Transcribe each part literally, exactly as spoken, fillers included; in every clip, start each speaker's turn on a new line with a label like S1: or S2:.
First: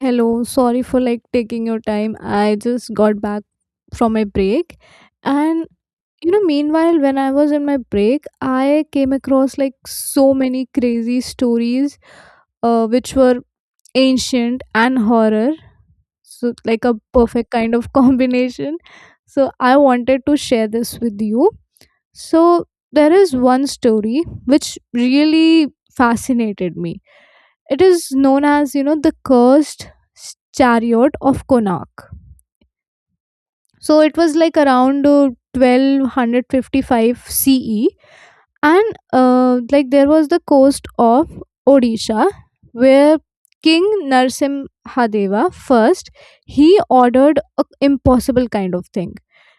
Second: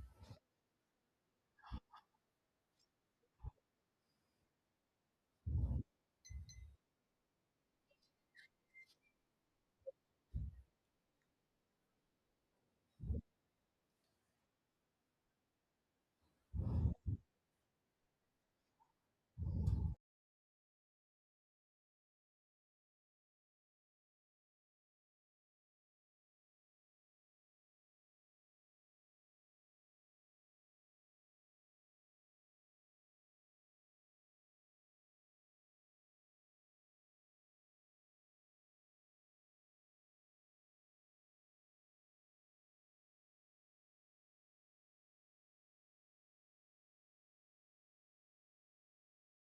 S1: Hello, sorry for like taking your time. I just got back from my break. And you know, meanwhile, when I was in my break, I came across like so many crazy stories uh, which were ancient and horror. So, like a perfect kind of combination. So, I wanted to share this with you. So, there is one story which really fascinated me. It is known as, you know, the cursed chariot of Konark. So it was like around uh, twelve fifty-five C E, and uh, like there was the coast of Odisha where King Narsimhadeva first, he ordered a impossible kind of thing.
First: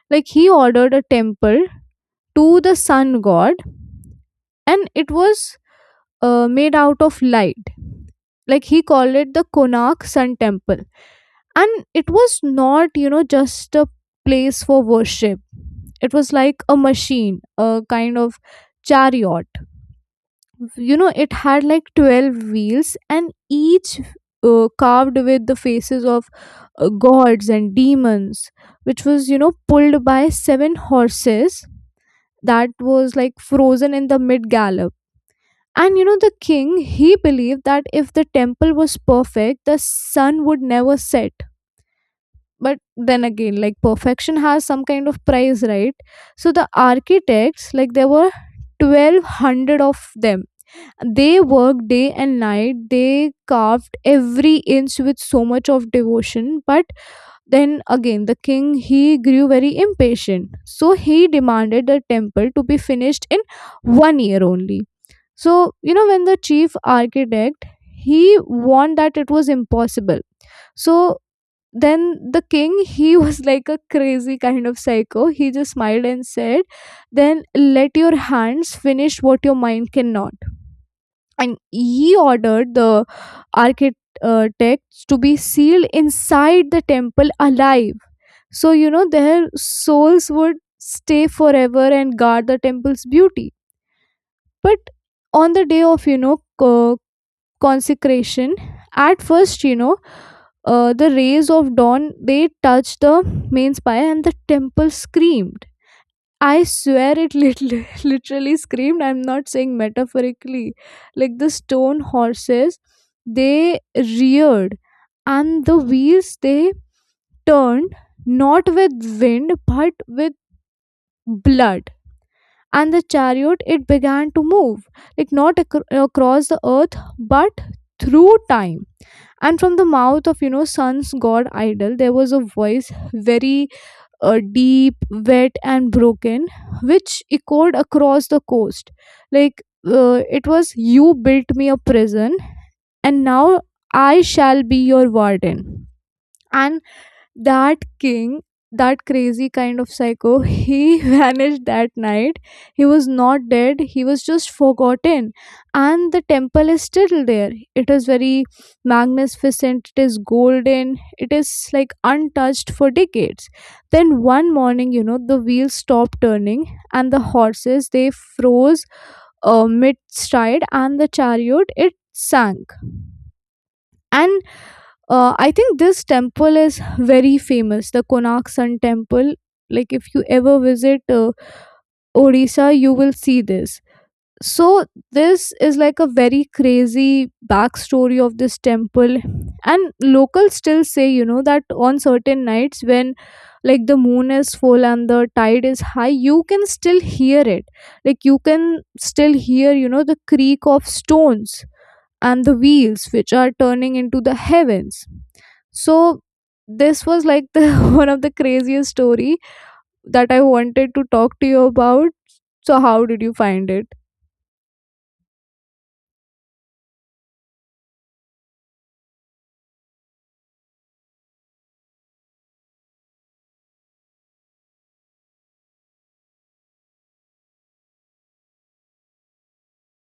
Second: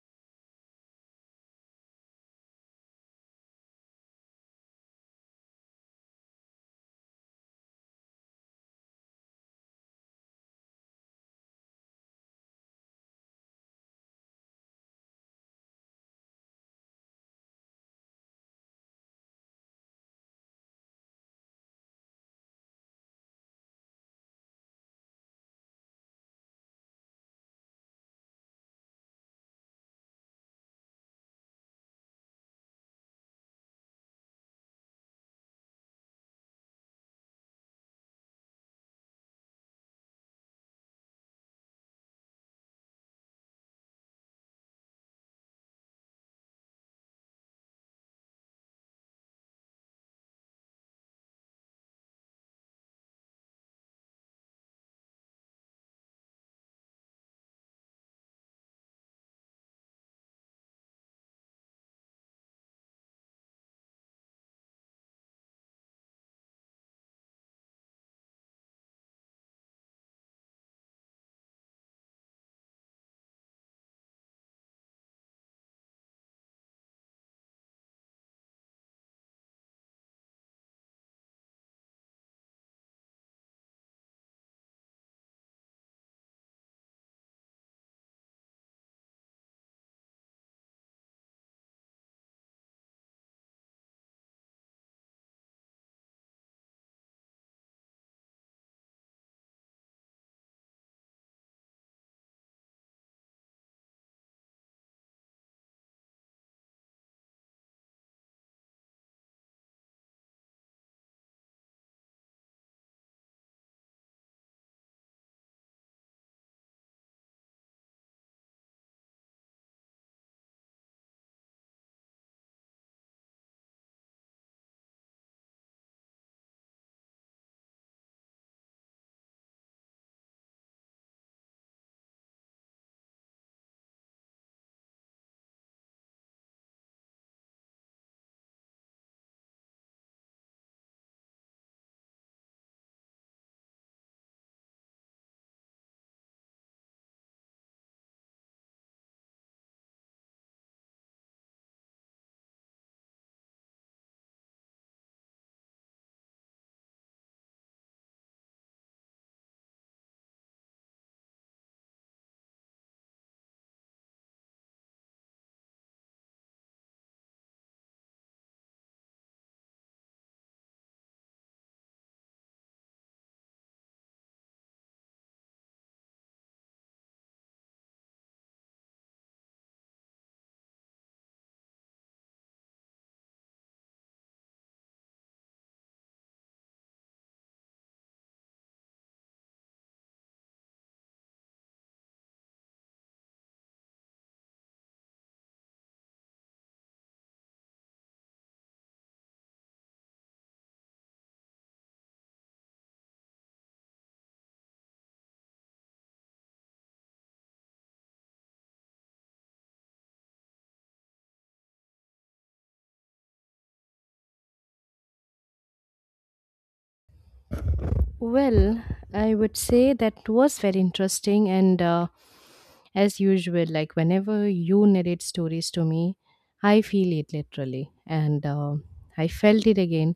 S1: Like he ordered a temple to the sun god, and it was uh, made out of light. Like he called it the Konark Sun Temple, and it was not you know just a place for worship. It was like a machine, a kind of chariot. you know it had like twelve wheels, and each uh, carved with the faces of uh, gods and demons, which was you know pulled by seven horses that was like frozen in the mid gallop. And you know the king, he believed that if the temple was perfect, the sun would never set. But then again, like, perfection has some kind of price, right? So the architects, like there were twelve hundred of them, they worked day and night. They carved every inch with so much of devotion, but then again the king, he grew very impatient, so he demanded the temple to be finished in one year only. So you know when the chief architect, he warned that it was impossible, so then the king he was like a crazy kind of psycho, he just smiled and said, then let your hands finish what your mind cannot. And he ordered the architects to be sealed inside the temple alive, so you know their souls would stay forever and guard the temple's beauty. But on the day of you know uh consecration, at first, you know uh, the rays of dawn, they touched the main spire, and the temple screamed. I swear it literally, literally screamed. I'm not saying metaphorically. Like the stone horses, they reared, and the wheels, they turned, not with wind but with blood. And the chariot, it began to move, like not acro- across the earth, but through time. And from the mouth of you know sun's god idol, there was a voice, very uh, deep, wet, and broken, which echoed across the coast, like, uh, it was, you built me a prison, and now I shall be your warden. And that king, that crazy kind of psycho, he vanished that night. He was not dead, he was just forgotten. And the temple is still there. It is very magnificent, it is golden, it is like untouched for decades. Then one morning, you know the wheels stopped turning, and the horses, they froze uh, mid stride, and the chariot, it sank. And uh, I think this temple is very famous, the Konark Sun Temple. Like if you ever visit uh, Odisha, you will see this. So this is like a very crazy backstory of this temple, and locals still say you know that on certain nights, when like the moon is full and the tide is high, you can still hear it. Like you can still hear you know the creak of stones and the wheels which are turning into the heavens. So this was like the one of the craziest story that I wanted to talk to you about. So how did you find it?
S2: Well, I would say that was very interesting, and uh, as usual, like whenever you narrate stories to me, I feel it literally, and uh, I felt it again.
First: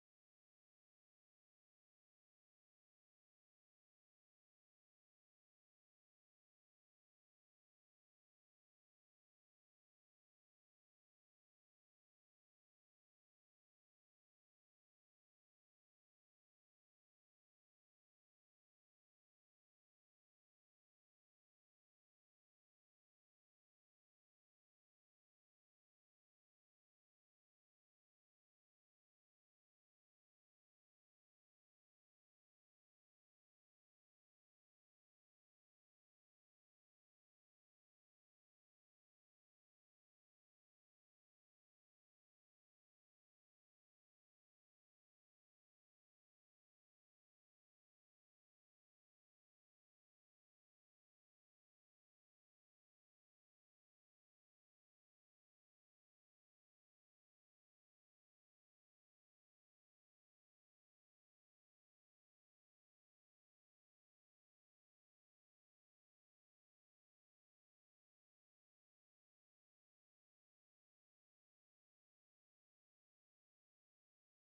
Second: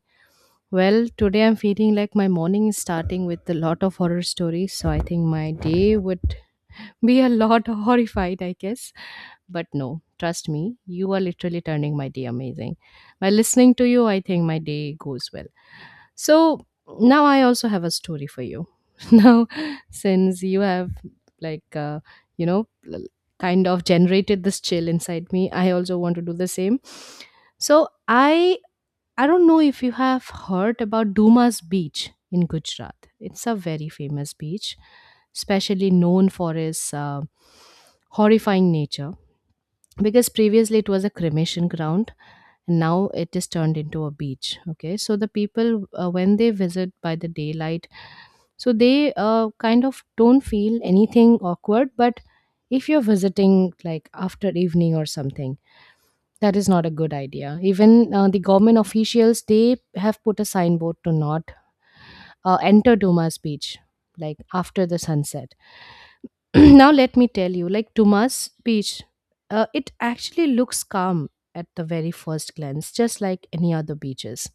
S2: Well, today I'm feeling like my morning is starting with a lot of horror stories, so I think my day would be a lot horrified, I guess. But no, trust me, you are literally turning my day amazing. By listening to you, I think my day goes well. So now I also have a story for you. Now, since you have, like, uh, you know, l- kind of generated this chill inside me, I also want to do the same. So I I don't know if you have heard about Dumas Beach in Gujarat. It's a very famous beach, especially known for its uh, horrifying nature, because previously it was a cremation ground and now it is turned into a beach. Okay, so the people, uh, when they visit by the daylight, so they uh, kind of don't feel anything awkward. But if you're visiting like after evening or something, that is not a good idea. Even uh, the government officials, they have put a signboard to not uh, enter Dumas Beach like after the sunset. Now let me tell you, like, Dumas Beach, uh, it actually looks calm at the very first glance, just like any other beaches.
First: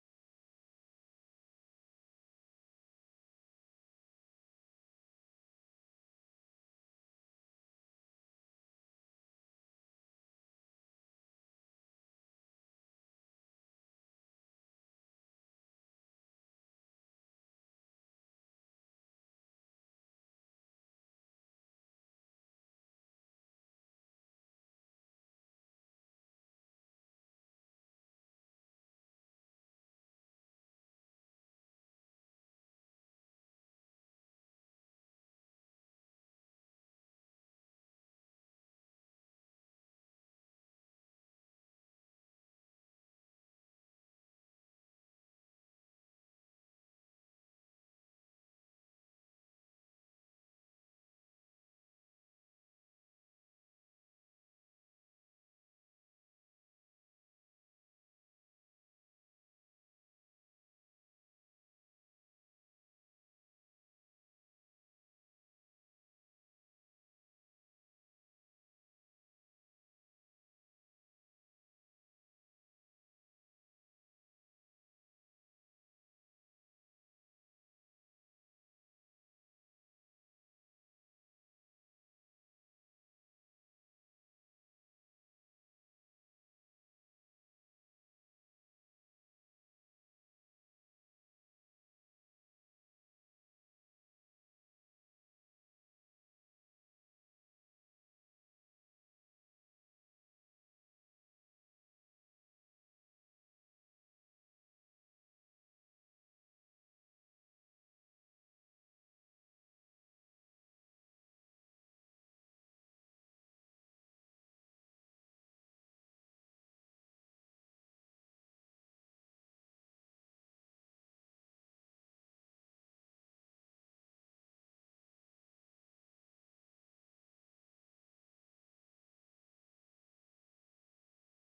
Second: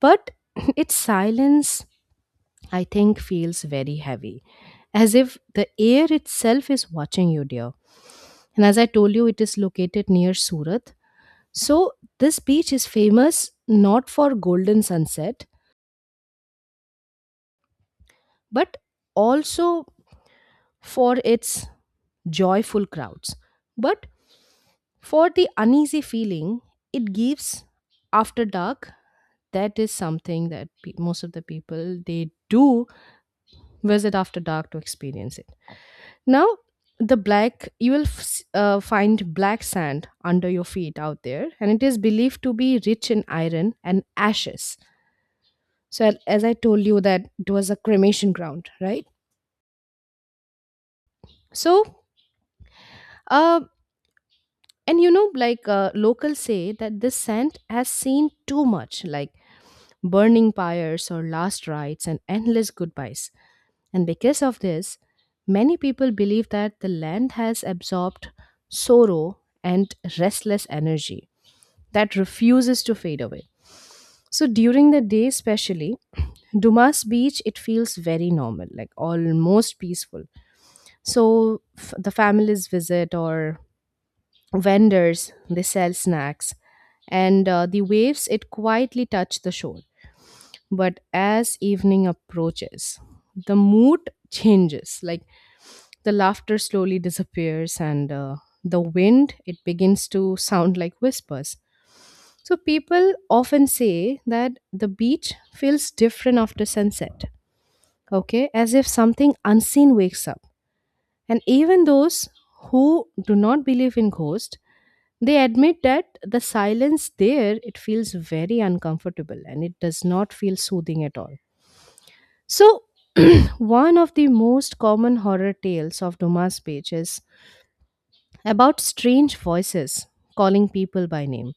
S2: But its silence, I think, feels very heavy, as if the air itself is watching you, dear. And as I told you, it is located near Surat. So this beach is famous not for golden sunset, but also for its joyful crowds, but for the uneasy feeling it gives after dark. That is something that pe- most of the people, they do visit after dark to experience it. Now, the black, you will f- s- uh, find black sand under your feet out there, and it is believed to be rich in iron and ashes. So, a- as I told you, that it was a cremation ground, right? So, uh, and you know, like, uh, locals say that this sand has seen too much, like burning pyres or last rites and endless goodbyes. And because of this, many people believe that the land has absorbed sorrow and restless energy that refuses to fade away. So during the day, especially, Dumas Beach, it feels very normal, like almost peaceful. So f- the families visit, or vendors, they sell snacks, and uh, the waves, it quietly touch the shore. But as evening approaches, the mood changes. Like, the laughter slowly disappears, and uh, the wind, it begins to sound like whispers. So people often say that the beach feels different after sunset, okay, as if something unseen wakes up. And even those who do not believe in ghosts, they admit that the silence there, it feels very uncomfortable, and it does not feel soothing at all. So, one of the most common horror tales of Dumas Beach is about strange voices calling people by name.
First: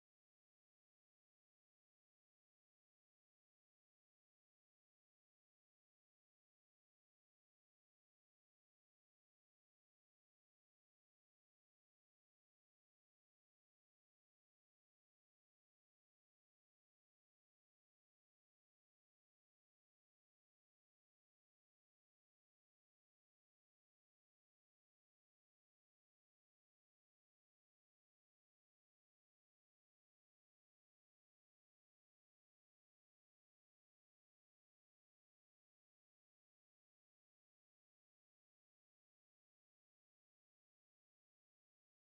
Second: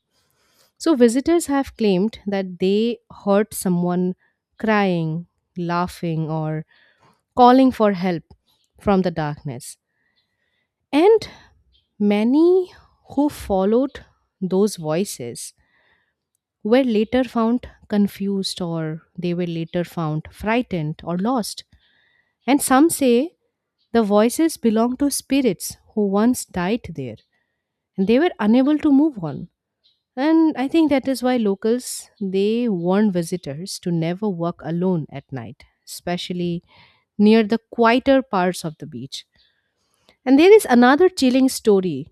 S2: So, visitors have claimed that they heard someone crying, laughing, or calling for help from the darkness. And many who followed those voices were later found confused, or they were later found frightened or lost. And some say the voices belong to spirits who once died there and they were unable to move on. And I think that is why locals, they warn visitors to never walk alone at night, especially near the quieter parts of the beach. And there is another chilling story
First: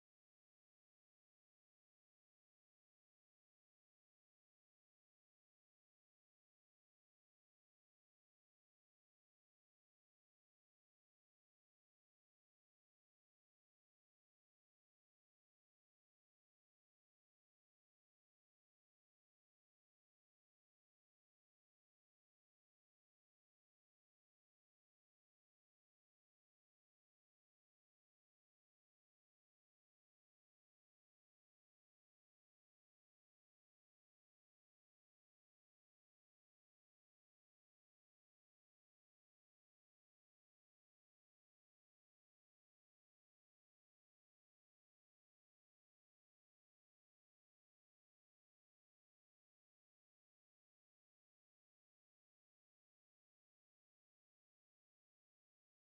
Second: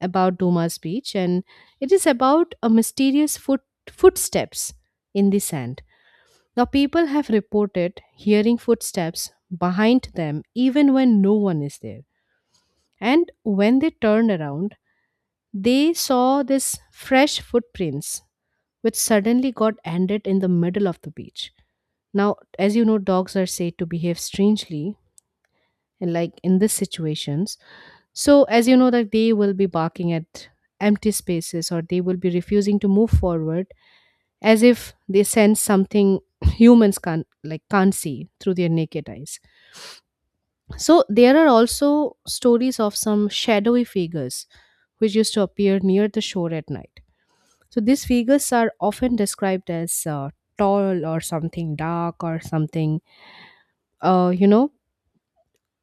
S2: about Dumas Beach, and it is about a mysterious foot footsteps in the sand. Now, people have reported hearing footsteps behind them even when no one is there. And when they turned around, they saw this fresh footprints which suddenly got ended in the middle of the beach. Now, as you know, dogs are said to behave strangely and like in these situations. So, as you know that they will be barking at empty spaces, or they will be refusing to move forward, as if they sense something humans can't, like can't see through their naked eyes. So there are also stories of some shadowy figures which used to appear near the shore at night. So these figures are often described as uh, tall or something, dark or something, uh, you know,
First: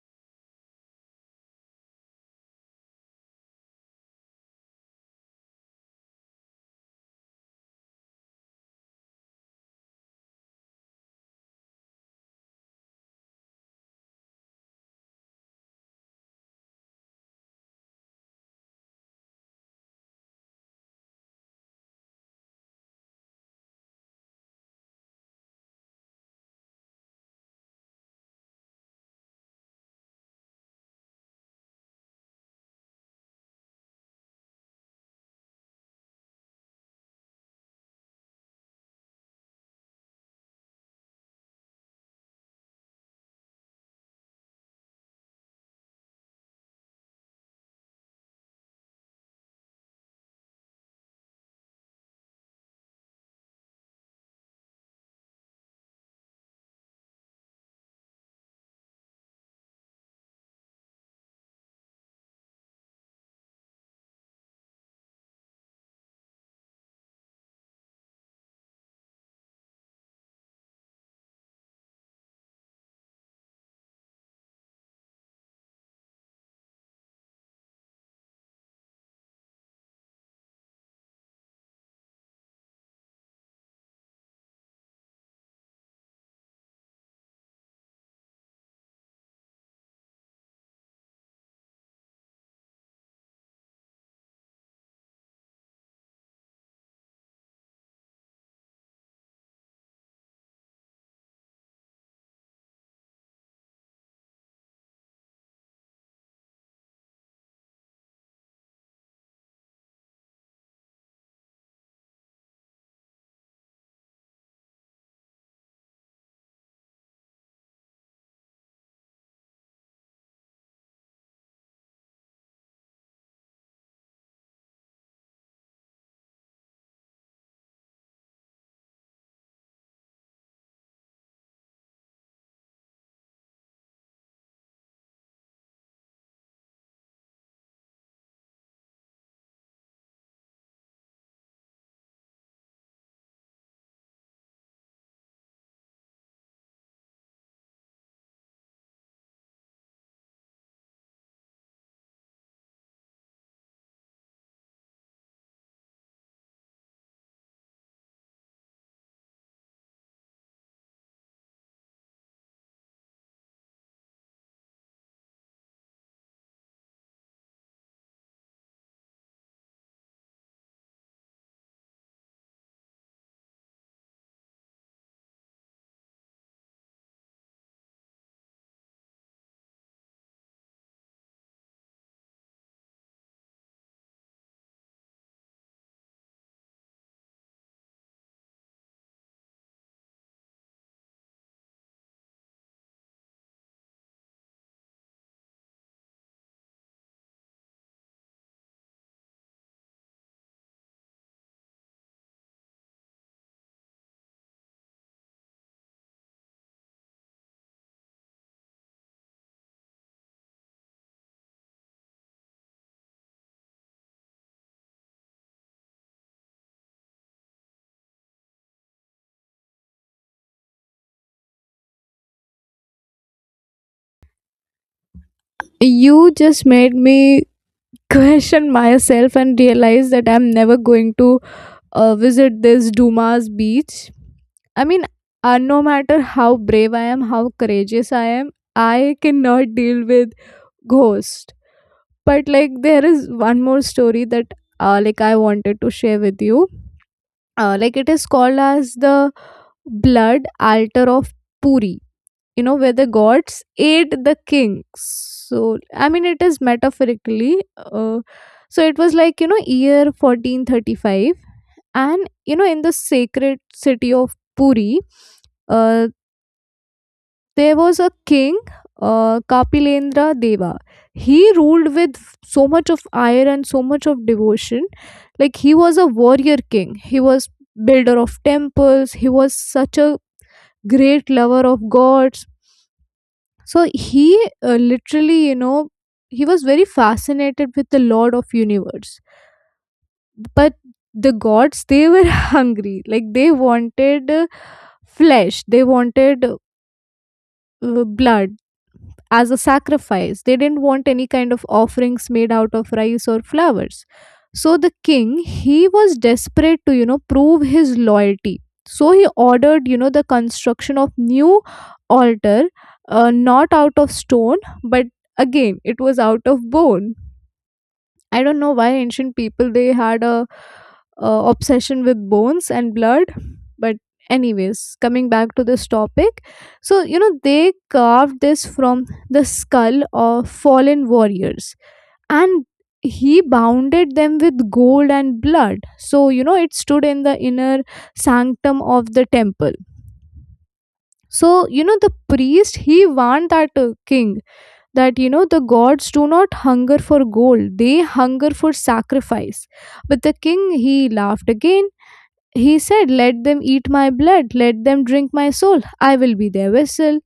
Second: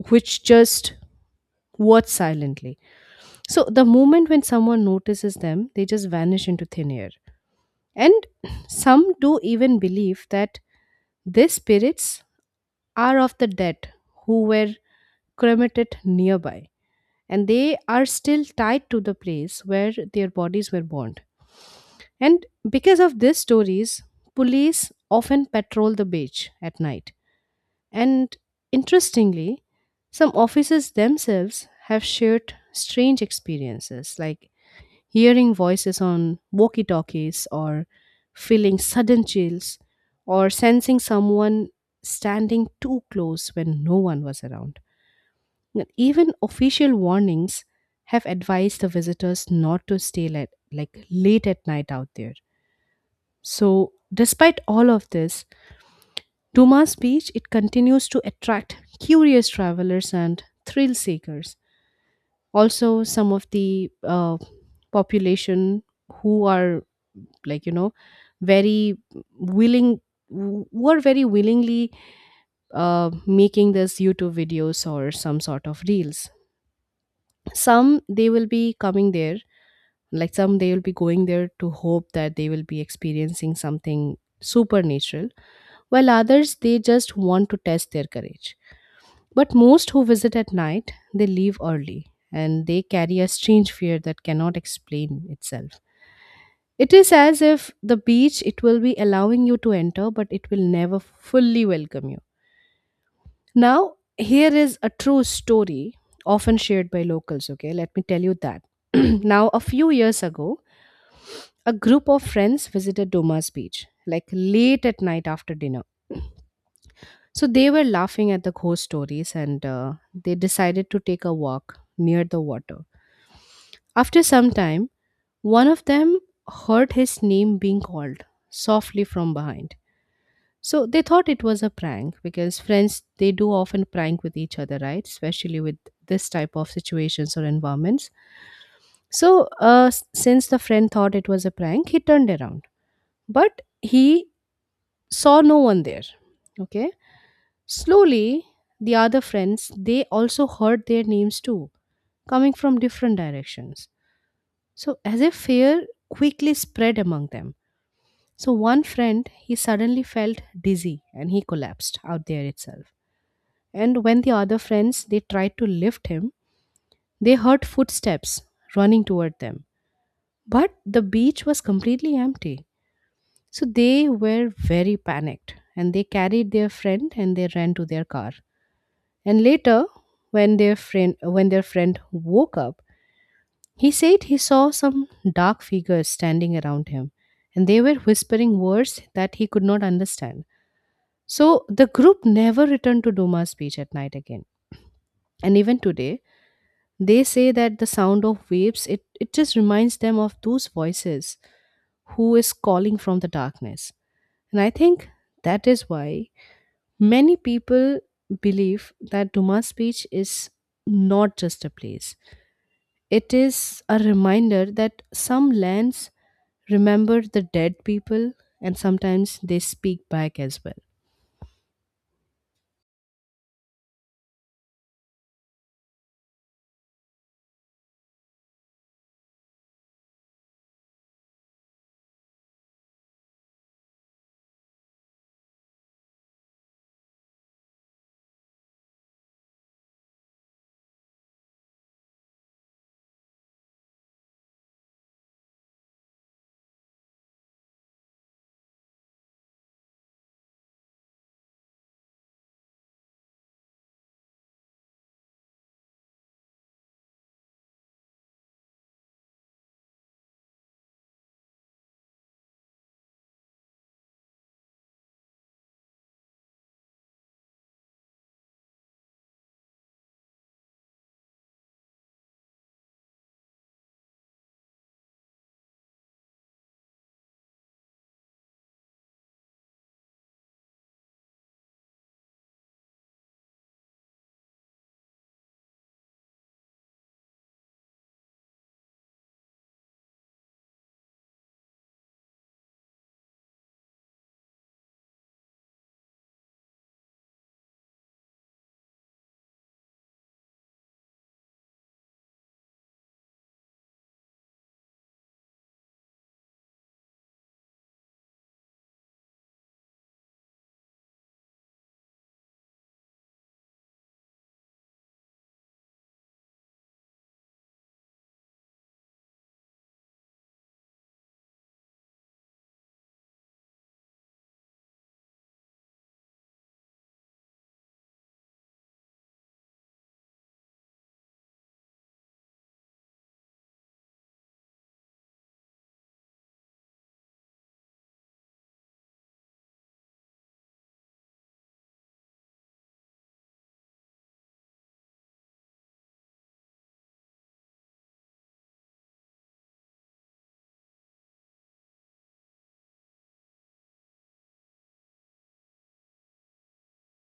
S2: which just watch silently. So the moment when someone notices them, they just vanish into thin air. And some do even believe that these spirits are of the dead who were cremated nearby, and they are still tied to the place where their bodies were burned. And because of these stories, police often patrol the beach at night. And interestingly, some officers themselves have shared strange experiences like hearing voices on walkie talkies, or feeling sudden chills, or sensing someone standing too close when no one was around. Now, even official warnings have advised the visitors not to stay late, like late at night out there. So, despite all of this, Dumas Beach, it continues to attract curious travelers and thrill seekers. Also, some of the uh, population who are, like, you know, very willing, who are very willingly uh, making this YouTube videos or some sort of reels. Some, they will be coming there, like, some, they will be going there to hope that they will be experiencing something supernatural, while others, they just want to test their courage. But most who visit at night, they leave early, and they carry a strange fear that cannot explain itself. It is as if the beach, it will be allowing you to enter, but it will never fully welcome you. Now, here is a true story often shared by locals, okay? Let me tell you that. Now, a few years ago, a group of friends visited Doma's Beach, like late at night after dinner. So they were laughing at the ghost stories, and uh, they decided to take a walk near the water. After some time, one of them heard his name being called softly from behind. So they thought it was a prank, because friends, they do often prank with each other, right? Especially with this type of situations or environments. So uh, s- since the friend thought it was a prank, he turned around, but he saw no one there. Okay, slowly the other friends, they also heard their names too, coming from different directions. So as if fear quickly spread among them. So one friend, he suddenly felt dizzy, and he collapsed out there itself. And when the other friends, they tried to lift him, they heard footsteps running toward them, but the beach was completely empty. So they were very panicked, and they carried their friend, and they ran to their car. And later, when their friend when their friend woke up, he said he saw some dark figures standing around him, and they were whispering words that he could not understand. So the group never returned to Duma's Beach at night again. And even today, they say that the sound of waves, it, it just reminds them of those voices who is calling from the darkness. And I think that is why many people believe that Dumas Beach is not just a place. It is a reminder that some lands remember the dead people, and sometimes they speak back as well.
S1: You just made me question myself and realize that I'm never going to uh, visit this Dumas Beach. I mean, uh, no matter how brave I am, how courageous I am, I cannot deal with ghost. But like there is one more story that uh, like I wanted to share with you. uh, like it is called as the blood altar of Puri, you know, where the gods ate the king. So, I mean, it is metaphorically. Uh, so, it was like, you know, year fourteen thirty-five. And, you know, in the sacred city of Puri, uh, there was a king, uh, Kapilendra Deva. He ruled with so much of ire and so much of devotion. Like, he was a warrior king. He was builder of temples. He was such a great lover of gods. So he uh, literally, you know, he was very fascinated with the Lord of Universe. But the gods, they were hungry. Like they wanted uh, flesh. They wanted uh, blood as a sacrifice. They didn't want any kind of offerings made out of rice or flowers. So the king, he was desperate to, you know, prove his loyalty. So he ordered, you know, the construction of new altar, uh, not out of stone, but again, it was out of bone. I don't know why ancient people, they had a, uh obsession with bones and blood, but anyways, coming back to this topic. So you know they carved this from the skull of fallen warriors, and he bounded them with gold and blood. So you know it stood in the inner sanctum of the temple. So you know the priest, he warned that uh, king that you know the gods do not hunger for gold, they hunger for sacrifice. But the king, he laughed again, he said, let them eat my blood, let them drink my soul, I will be their vessel.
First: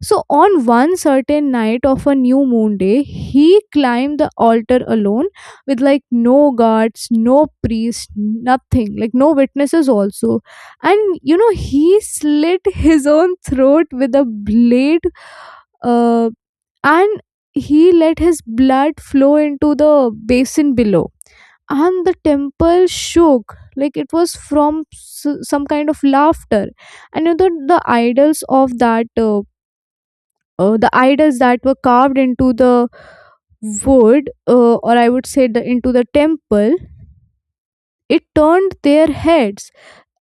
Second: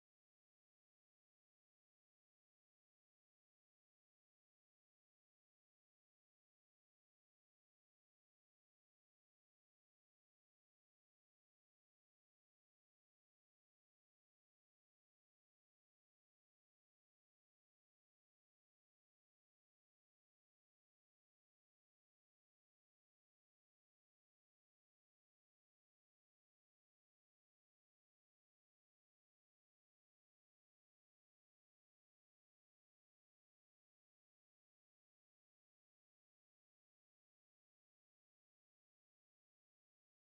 S1: So, on one certain night of a new moon day, he climbed the altar alone, with like no guards, no priest, nothing, like no witnesses also. And you know, he slit his own throat with a blade, uh, and he let his blood flow into the basin below. And the temple shook like it was from s- some kind of laughter. And you know, the the idols of that. Uh, uh, the idols that were carved into the wood, uh, or I would say the into the temple, it turned their heads.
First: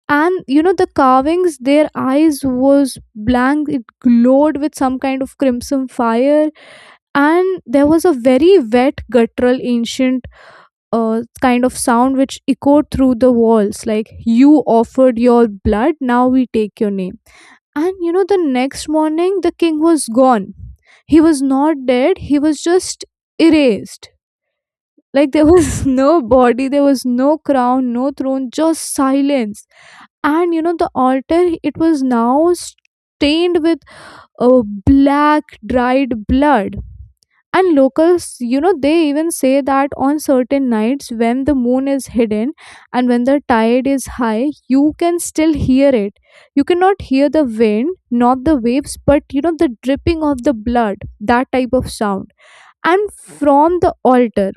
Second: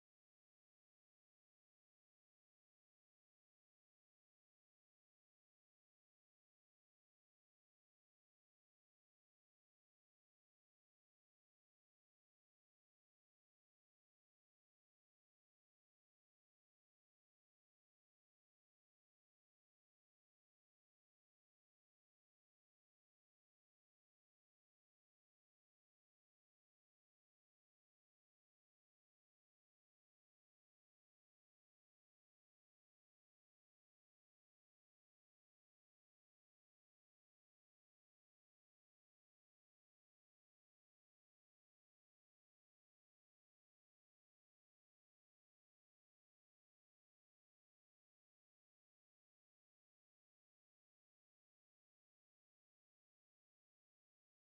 S1: And you know the carvings, their eyes was blank, it glowed with some kind of crimson fire. And there was a very wet, guttural, ancient uh, kind of sound which echoed through the walls, like, you offered your blood, now we take your name. And you know, the next morning, the king was gone. He was not dead, he was just erased. Like there was no body, there was no crown, no throne, just silence. And you know, the altar, it was now stained with uh, black, dried blood. And locals, you know they even say that on certain nights, when the moon is hidden and when the tide is high, you can still hear it. You cannot hear the wind, not the waves, but you know the dripping of the blood, that type of sound, and from the altar.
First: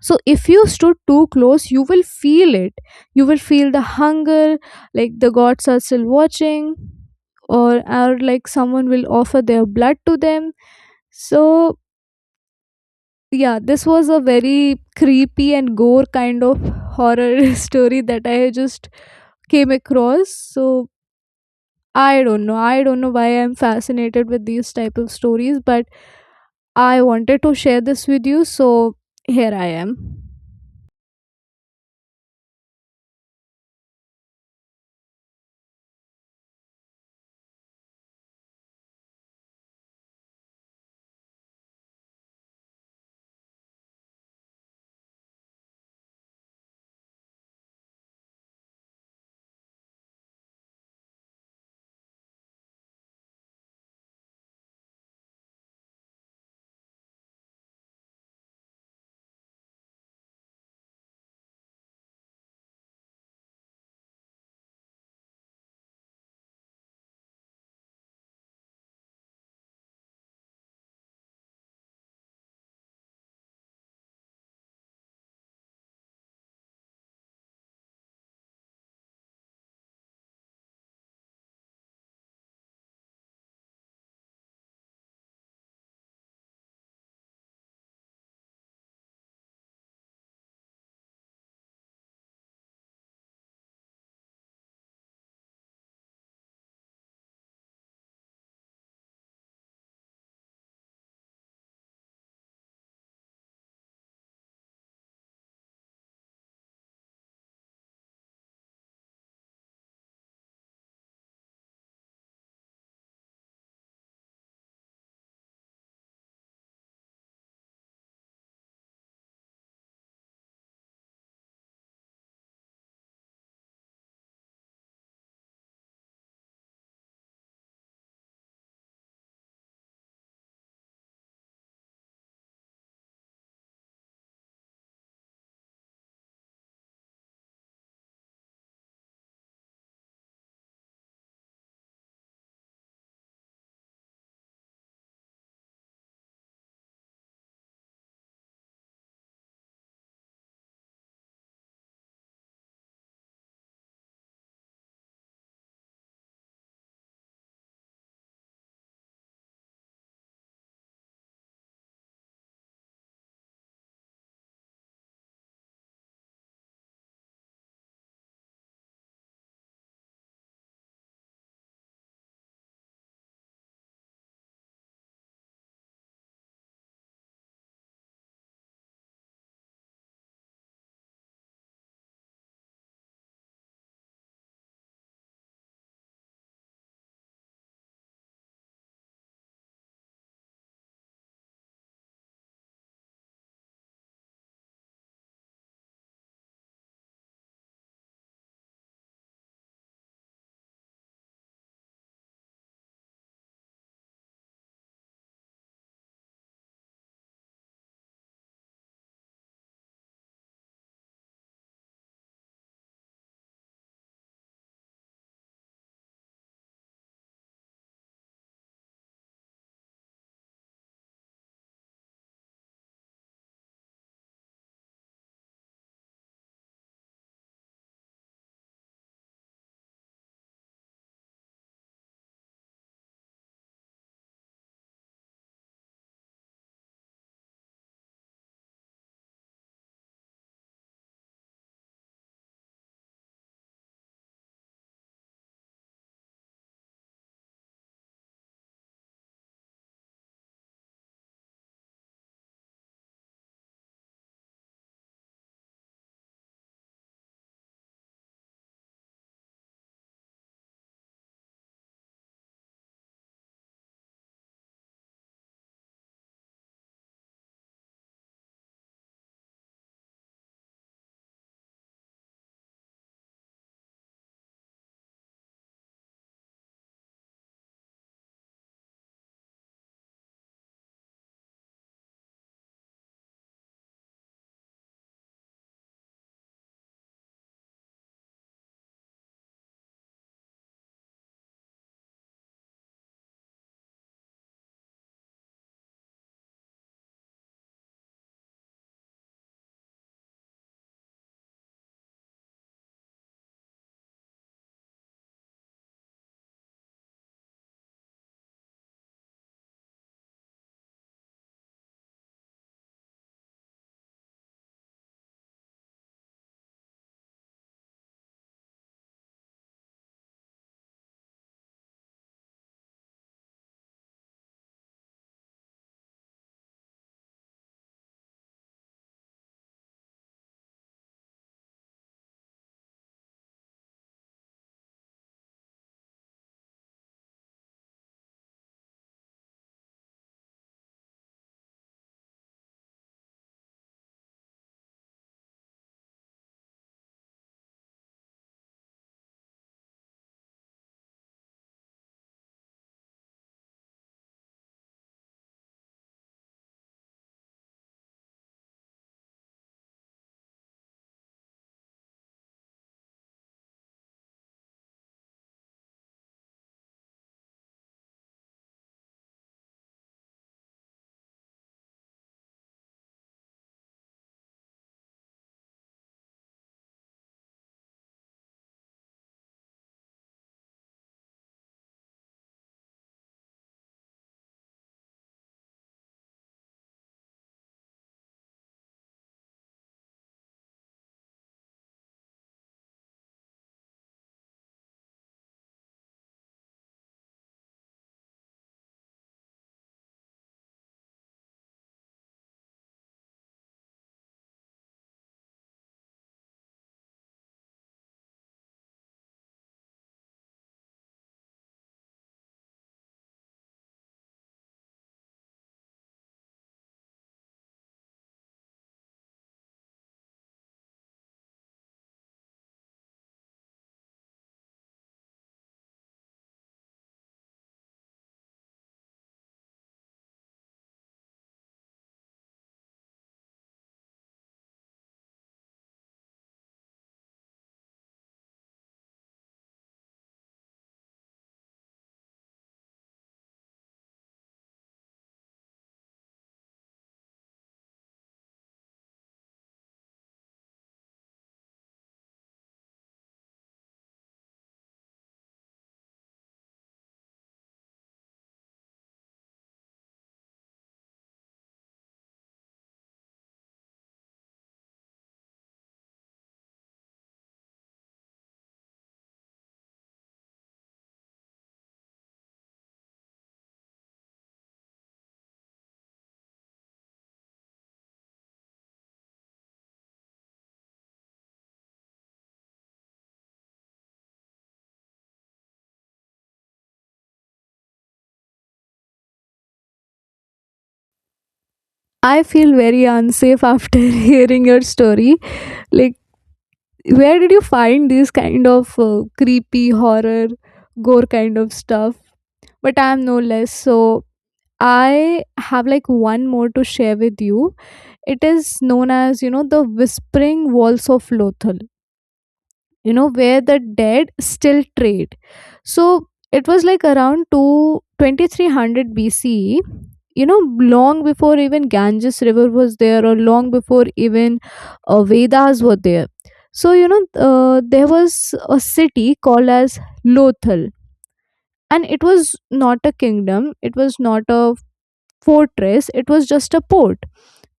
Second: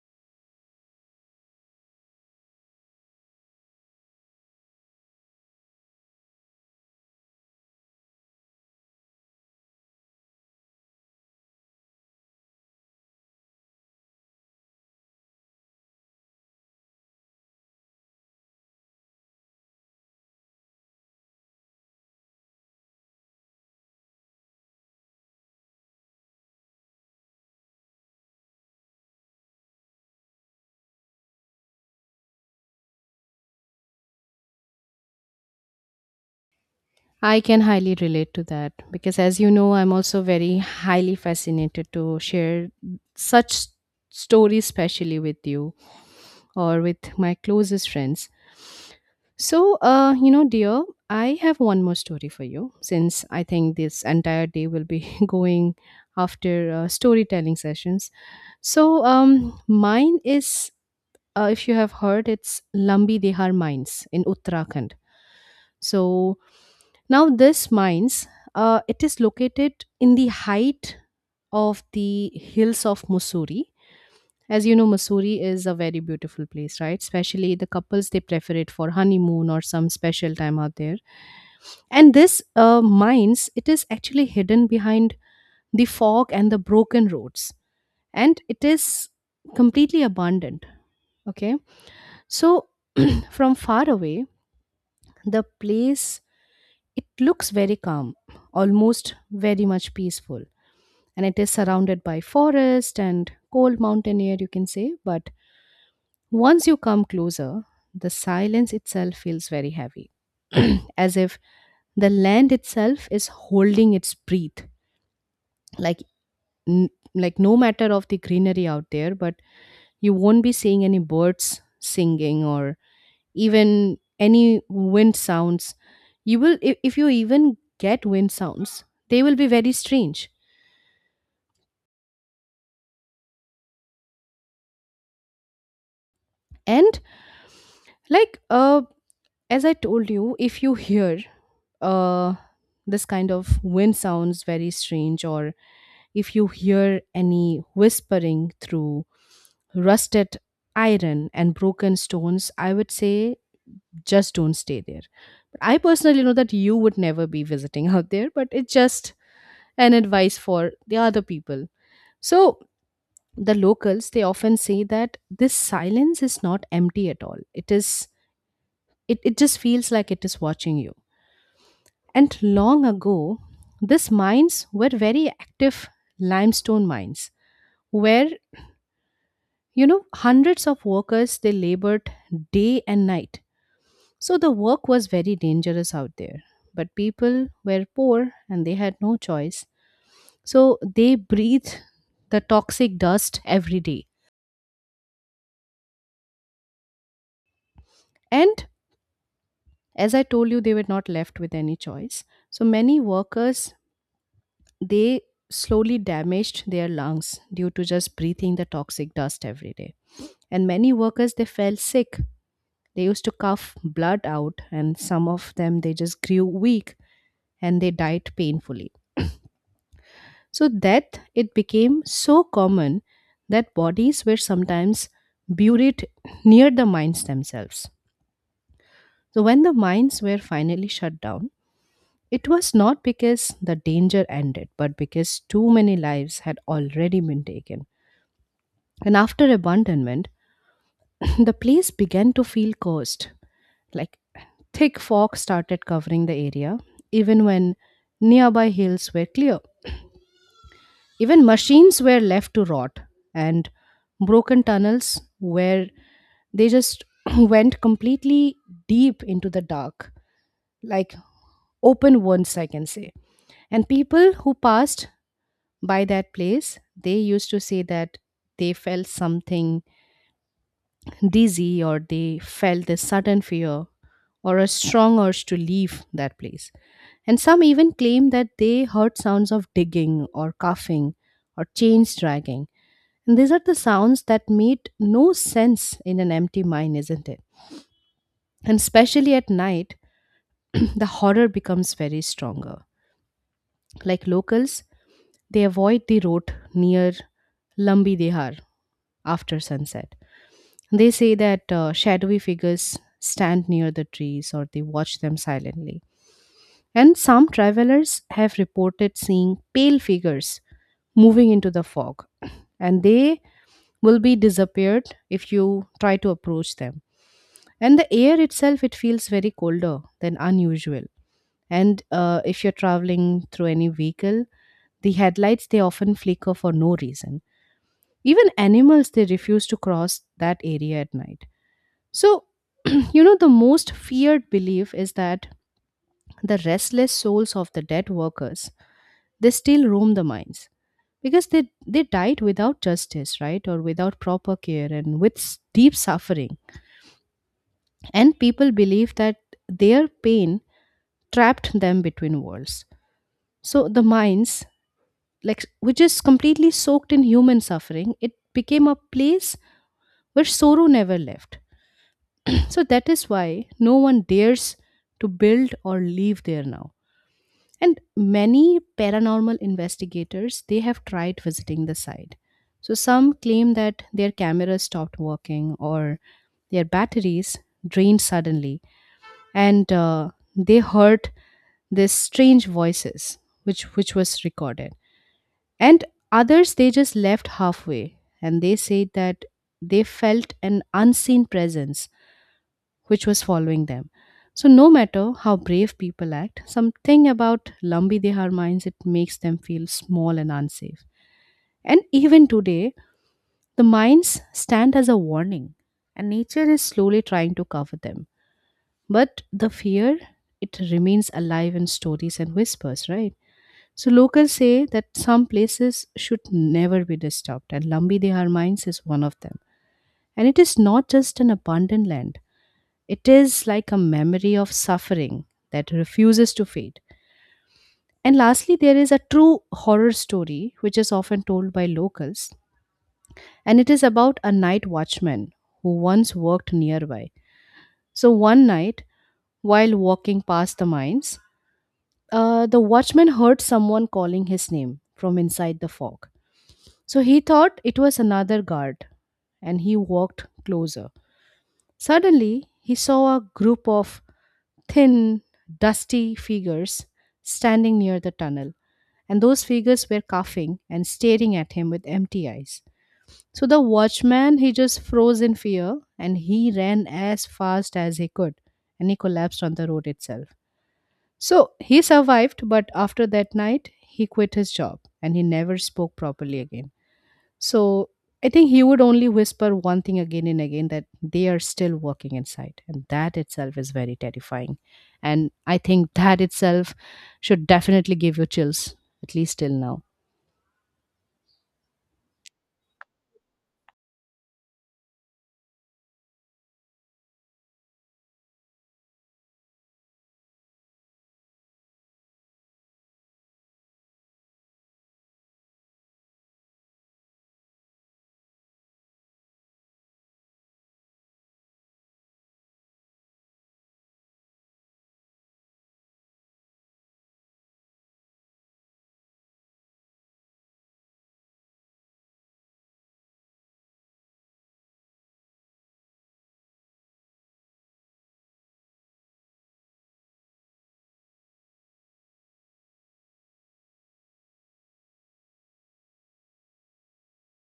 S1: So if you stood too close, you will feel it, you will feel the hunger, like the gods are still watching, or or like someone will offer their blood to them. So yeah, this was a very creepy and gore kind of horror story that I just came across. So I don't know. I don't know why I'm fascinated with these type of stories, but I wanted to share this with you, so here I am.
S2: I can highly relate to that, because, as you know, I'm also very highly fascinated to share such s- stories, especially with you or with my closest friends. So, uh, you know, dear, I have one more story for you, since I think this entire day will be going after uh, storytelling sessions. So, um, mine is, uh, if you have heard, it's Lambi Dehar Mines in Uttarakhand. So now this mines, uh, it is located in the height of the hills of Missouri. As you know, Missouri is a very beautiful place, right? Especially the couples, they prefer it for honeymoon or some special time out there. And this uh, mines, it is actually hidden behind the fog and the broken roads, and it is completely abandoned. Okay, so from far away, the place, it looks very calm, almost very much peaceful, and it is surrounded by forest and cold mountain air, you can say. But once you come closer, the silence itself feels very heavy, as if the land itself is holding its breath. Like, n- like no matter of the greenery out there, but you won't be seeing any birds singing or even any wind sounds you will if, if you even get wind sounds they will be very strange and like uh as I told you if you hear uh this kind of wind sounds very strange or if you hear any whispering through rusted iron and broken stones I would say just don't stay there. I personally know that you would never be visiting out there but it's just an advice for the other people. So the locals they often say that this silence is not empty at all. It is it, it just feels like it is watching you. And long ago, these mines were very active limestone mines where you know hundreds of workers they labored day and night. So the work was very dangerous out there. But people were poor and they had no choice. So they breathed the toxic dust every day. And as I told you, they were not left with any choice. So many workers, they slowly damaged their lungs due to just breathing the toxic dust every day. And many workers, they fell sick. They used to cough blood out, and some of them, they just grew weak and they died painfully. So death, it became so common that bodies were sometimes buried near the mines themselves. So when the mines were finally shut down, it was not because the danger ended, but because too many lives had already been taken. And after abandonment, the place began to feel cursed. Like thick fog started covering the area, even when nearby hills were clear. Even machines were left to rot, and broken tunnels where they just went completely deep into the dark, like open wounds, I can say. And people who passed by that place, they used to say that they felt something dizzy or they felt a sudden fear or a strong urge to leave that place. And some even claim that they heard sounds of digging or coughing or chains dragging. And these are the sounds that made no sense in an empty mind, isn't it? And especially at night, the horror becomes very stronger. Like locals, they avoid the road near Lambi Dehar after sunset. They say that uh, shadowy figures stand near the trees or they watch them silently. And some travelers have reported seeing pale figures moving into the fog, and they will be disappeared if you try to approach them. And the air itself, it feels very colder than unusual. And uh, if you're traveling through any vehicle, the headlights they often flicker for no reason. Even animals they refuse to cross that area at night. So, you know, the most feared belief is that the restless souls of the dead workers, they still roam the mines because they, they died without justice, right? Or without proper care and with s- deep suffering. And people believe that their pain trapped them between worlds. So the mines, like which is completely soaked in human suffering, it became a place where sorrow never left. So that is why no one dares to build or live there now, and many paranormal investigators they have tried visiting the site. So some claim that their cameras stopped working or their batteries drained suddenly, and uh, they heard these strange voices which which was recorded, and others they just left halfway and they said that they felt an unseen presence which was following them. So, no matter how brave people act, something about Lambi Dehar mines it makes them feel small and unsafe. And even today, the mines stand as a warning, and nature is slowly trying to cover them. But the fear, it remains alive in stories and whispers, right? So locals say that some places should never be disturbed, and Lambi Dehar mines is one of them. And it is not just an abandoned land; it is like a memory of suffering that refuses to fade. And lastly, there is a true horror story which is often told by locals, and it is about a night watchman who once worked nearby. So, one night, while walking past the mines, uh, the watchman heard someone calling his name from inside the fog. So, he thought it was another guard, and he walked closer. Suddenly, he saw a group of thin, dusty figures standing near the tunnel, and those figures were coughing and staring at him with empty eyes. So the watchman, he just froze in fear and he ran as fast as he could and he collapsed on the road itself. So he survived, but after that night, he quit his job and he never spoke properly again. So I think he would only whisper one thing again and again that they are still working inside. And that itself is very terrifying. And I think that itself should definitely give you chills, at least till now.
S1: I feel very unsafe after hearing your story. Like, where did you find these kind of uh, creepy horror, gore kind of stuff? But I'm no less. So I have like one more to share with you. It is known as, you know, the whispering walls of Lothal, you know, where the dead still trade. So it was like around two twenty three twenty-three hundred B C E, you know, long before even Ganges River was there, or long before even uh, Vedas were there. So, you know, uh, there was a city called as Lothal, and it was not a kingdom, it was not a fortress, it was just a port.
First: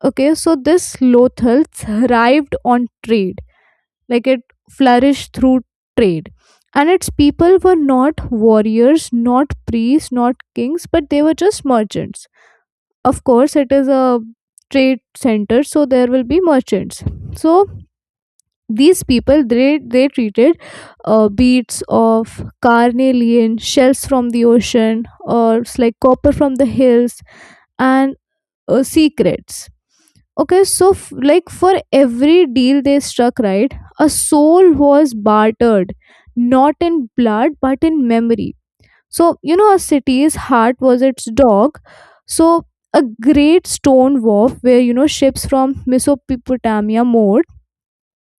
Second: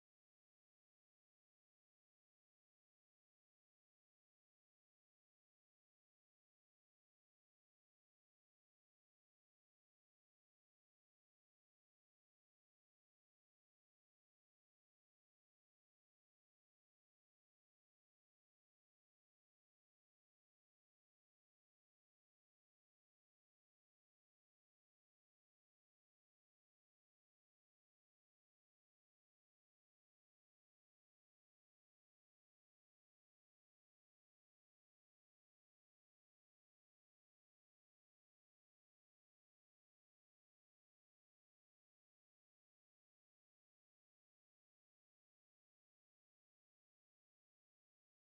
S1: Okay, so this Lothal thrived on trade, like it flourished through trade. And its people were not warriors, not priests, not kings, but they were just merchants. Of course, it is a trade center, so there will be merchants. So these people, they they treated uh, beads of carnelian shells from the ocean, or it's like copper from the hills, and uh, secrets. Okay, so f- like, for every deal they struck, right, a soul was bartered, not in blood but in memory. So, you know, a city's heart was its dog. So, a great stone wharf where, you know, ships from Mesopotamia moored,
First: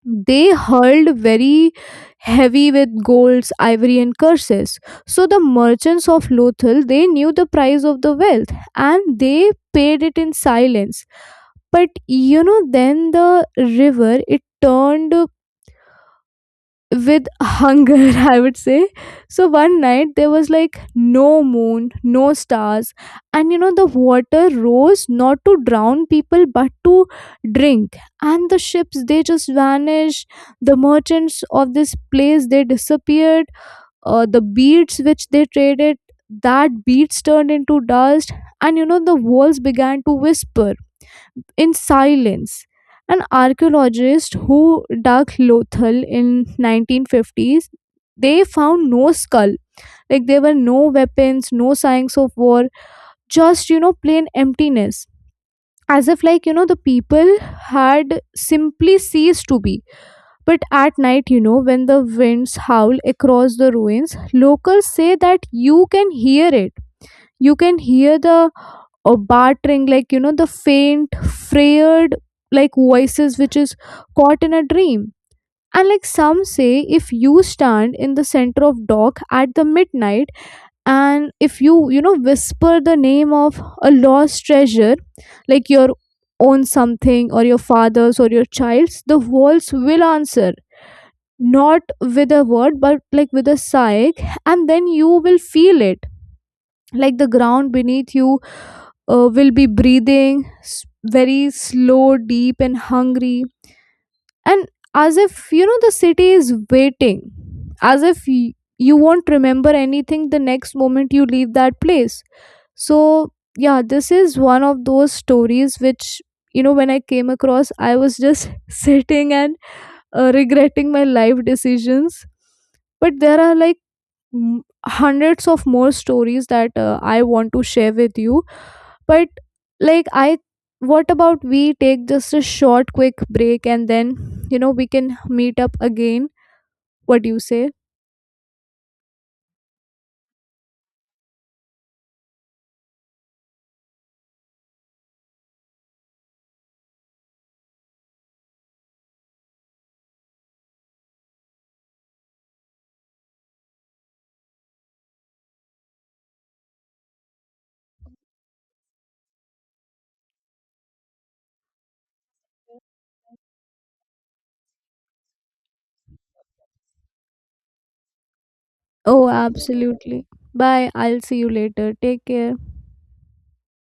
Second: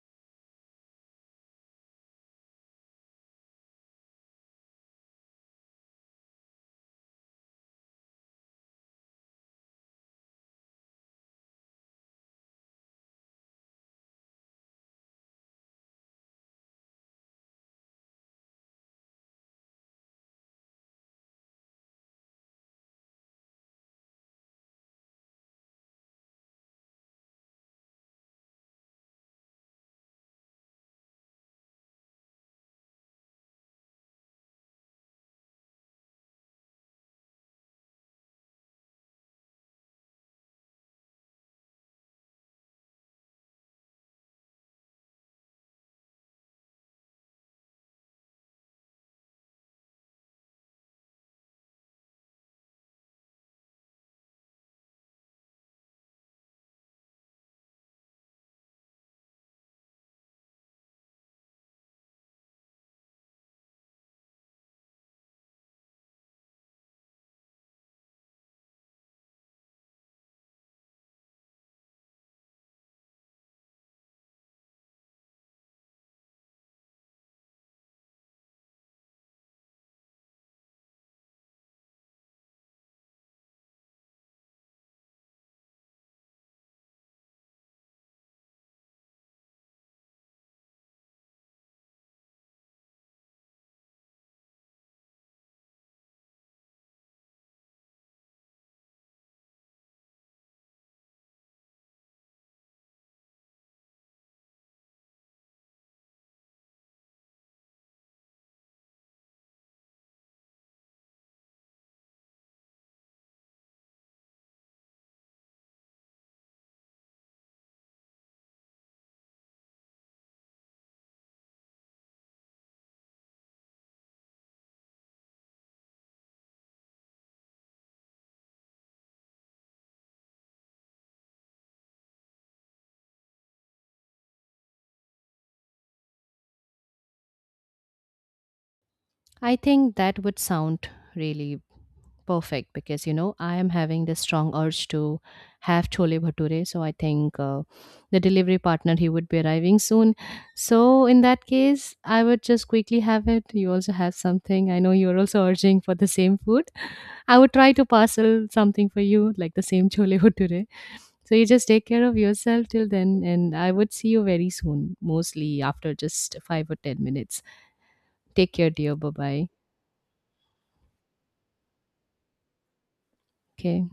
S1: they hurled very heavy with golds, ivory, and curses. So, the merchants of Lothal, they knew the price of the wealth and they paid it in silence. But you know then the river, it turned with hunger, I would say. So one night there was like no moon, no stars, and you know the water rose, not to drown people but to drink. And the ships, they just vanished, the merchants of this place, they disappeared, uh, the beads which they traded, that beads turned into dust. And you know the walls began to whisper in silence. An archaeologist who dug Lothal in nineteen fifties, they found no skull. Like there were no weapons, no signs of war, just you know plain emptiness. As if like you know the people had simply ceased to be. But at night, you know, when the winds howl across the ruins, locals say that you can hear it. You can hear the or bartering, like you know the faint, frayed, like voices which is caught in a dream. And like some say, if you stand in the center of dock at the midnight, and if you you know whisper the name of a lost treasure, like your own something, or your father's, or your child's, the walls will answer, not with a word but like with a sigh. And then you will feel it, like the ground beneath you uh, will be breathing s- very slow, deep, and hungry. And as if you know the city is waiting, as if y- you won't remember anything the next moment you leave that place. So, yeah, this is one of those stories which, you know when I came across, I was just sitting and uh, regretting my life decisions. But there are like m- hundreds of more stories that uh, I want to share with you, but like I what about we take just a short quick break, and then you know we can meet up again. What do you say?
S2: I think that would sound really perfect, because you know I am having this strong urge to have chole bhature. So I think uh, the delivery partner he would be arriving soon. So in that case, I would just quickly have it. You also have something. I know you're also urging for the same food. I would try to parcel something for you, like the same chole bhature. So you just take care of yourself till then, and I would see you very soon. Mostly after just five or ten minutes. Take care, dear. Bye
S1: Oh,
S2: bye.
S1: absolutely. Bye, I'll see you later. Take care.
S2: Okay.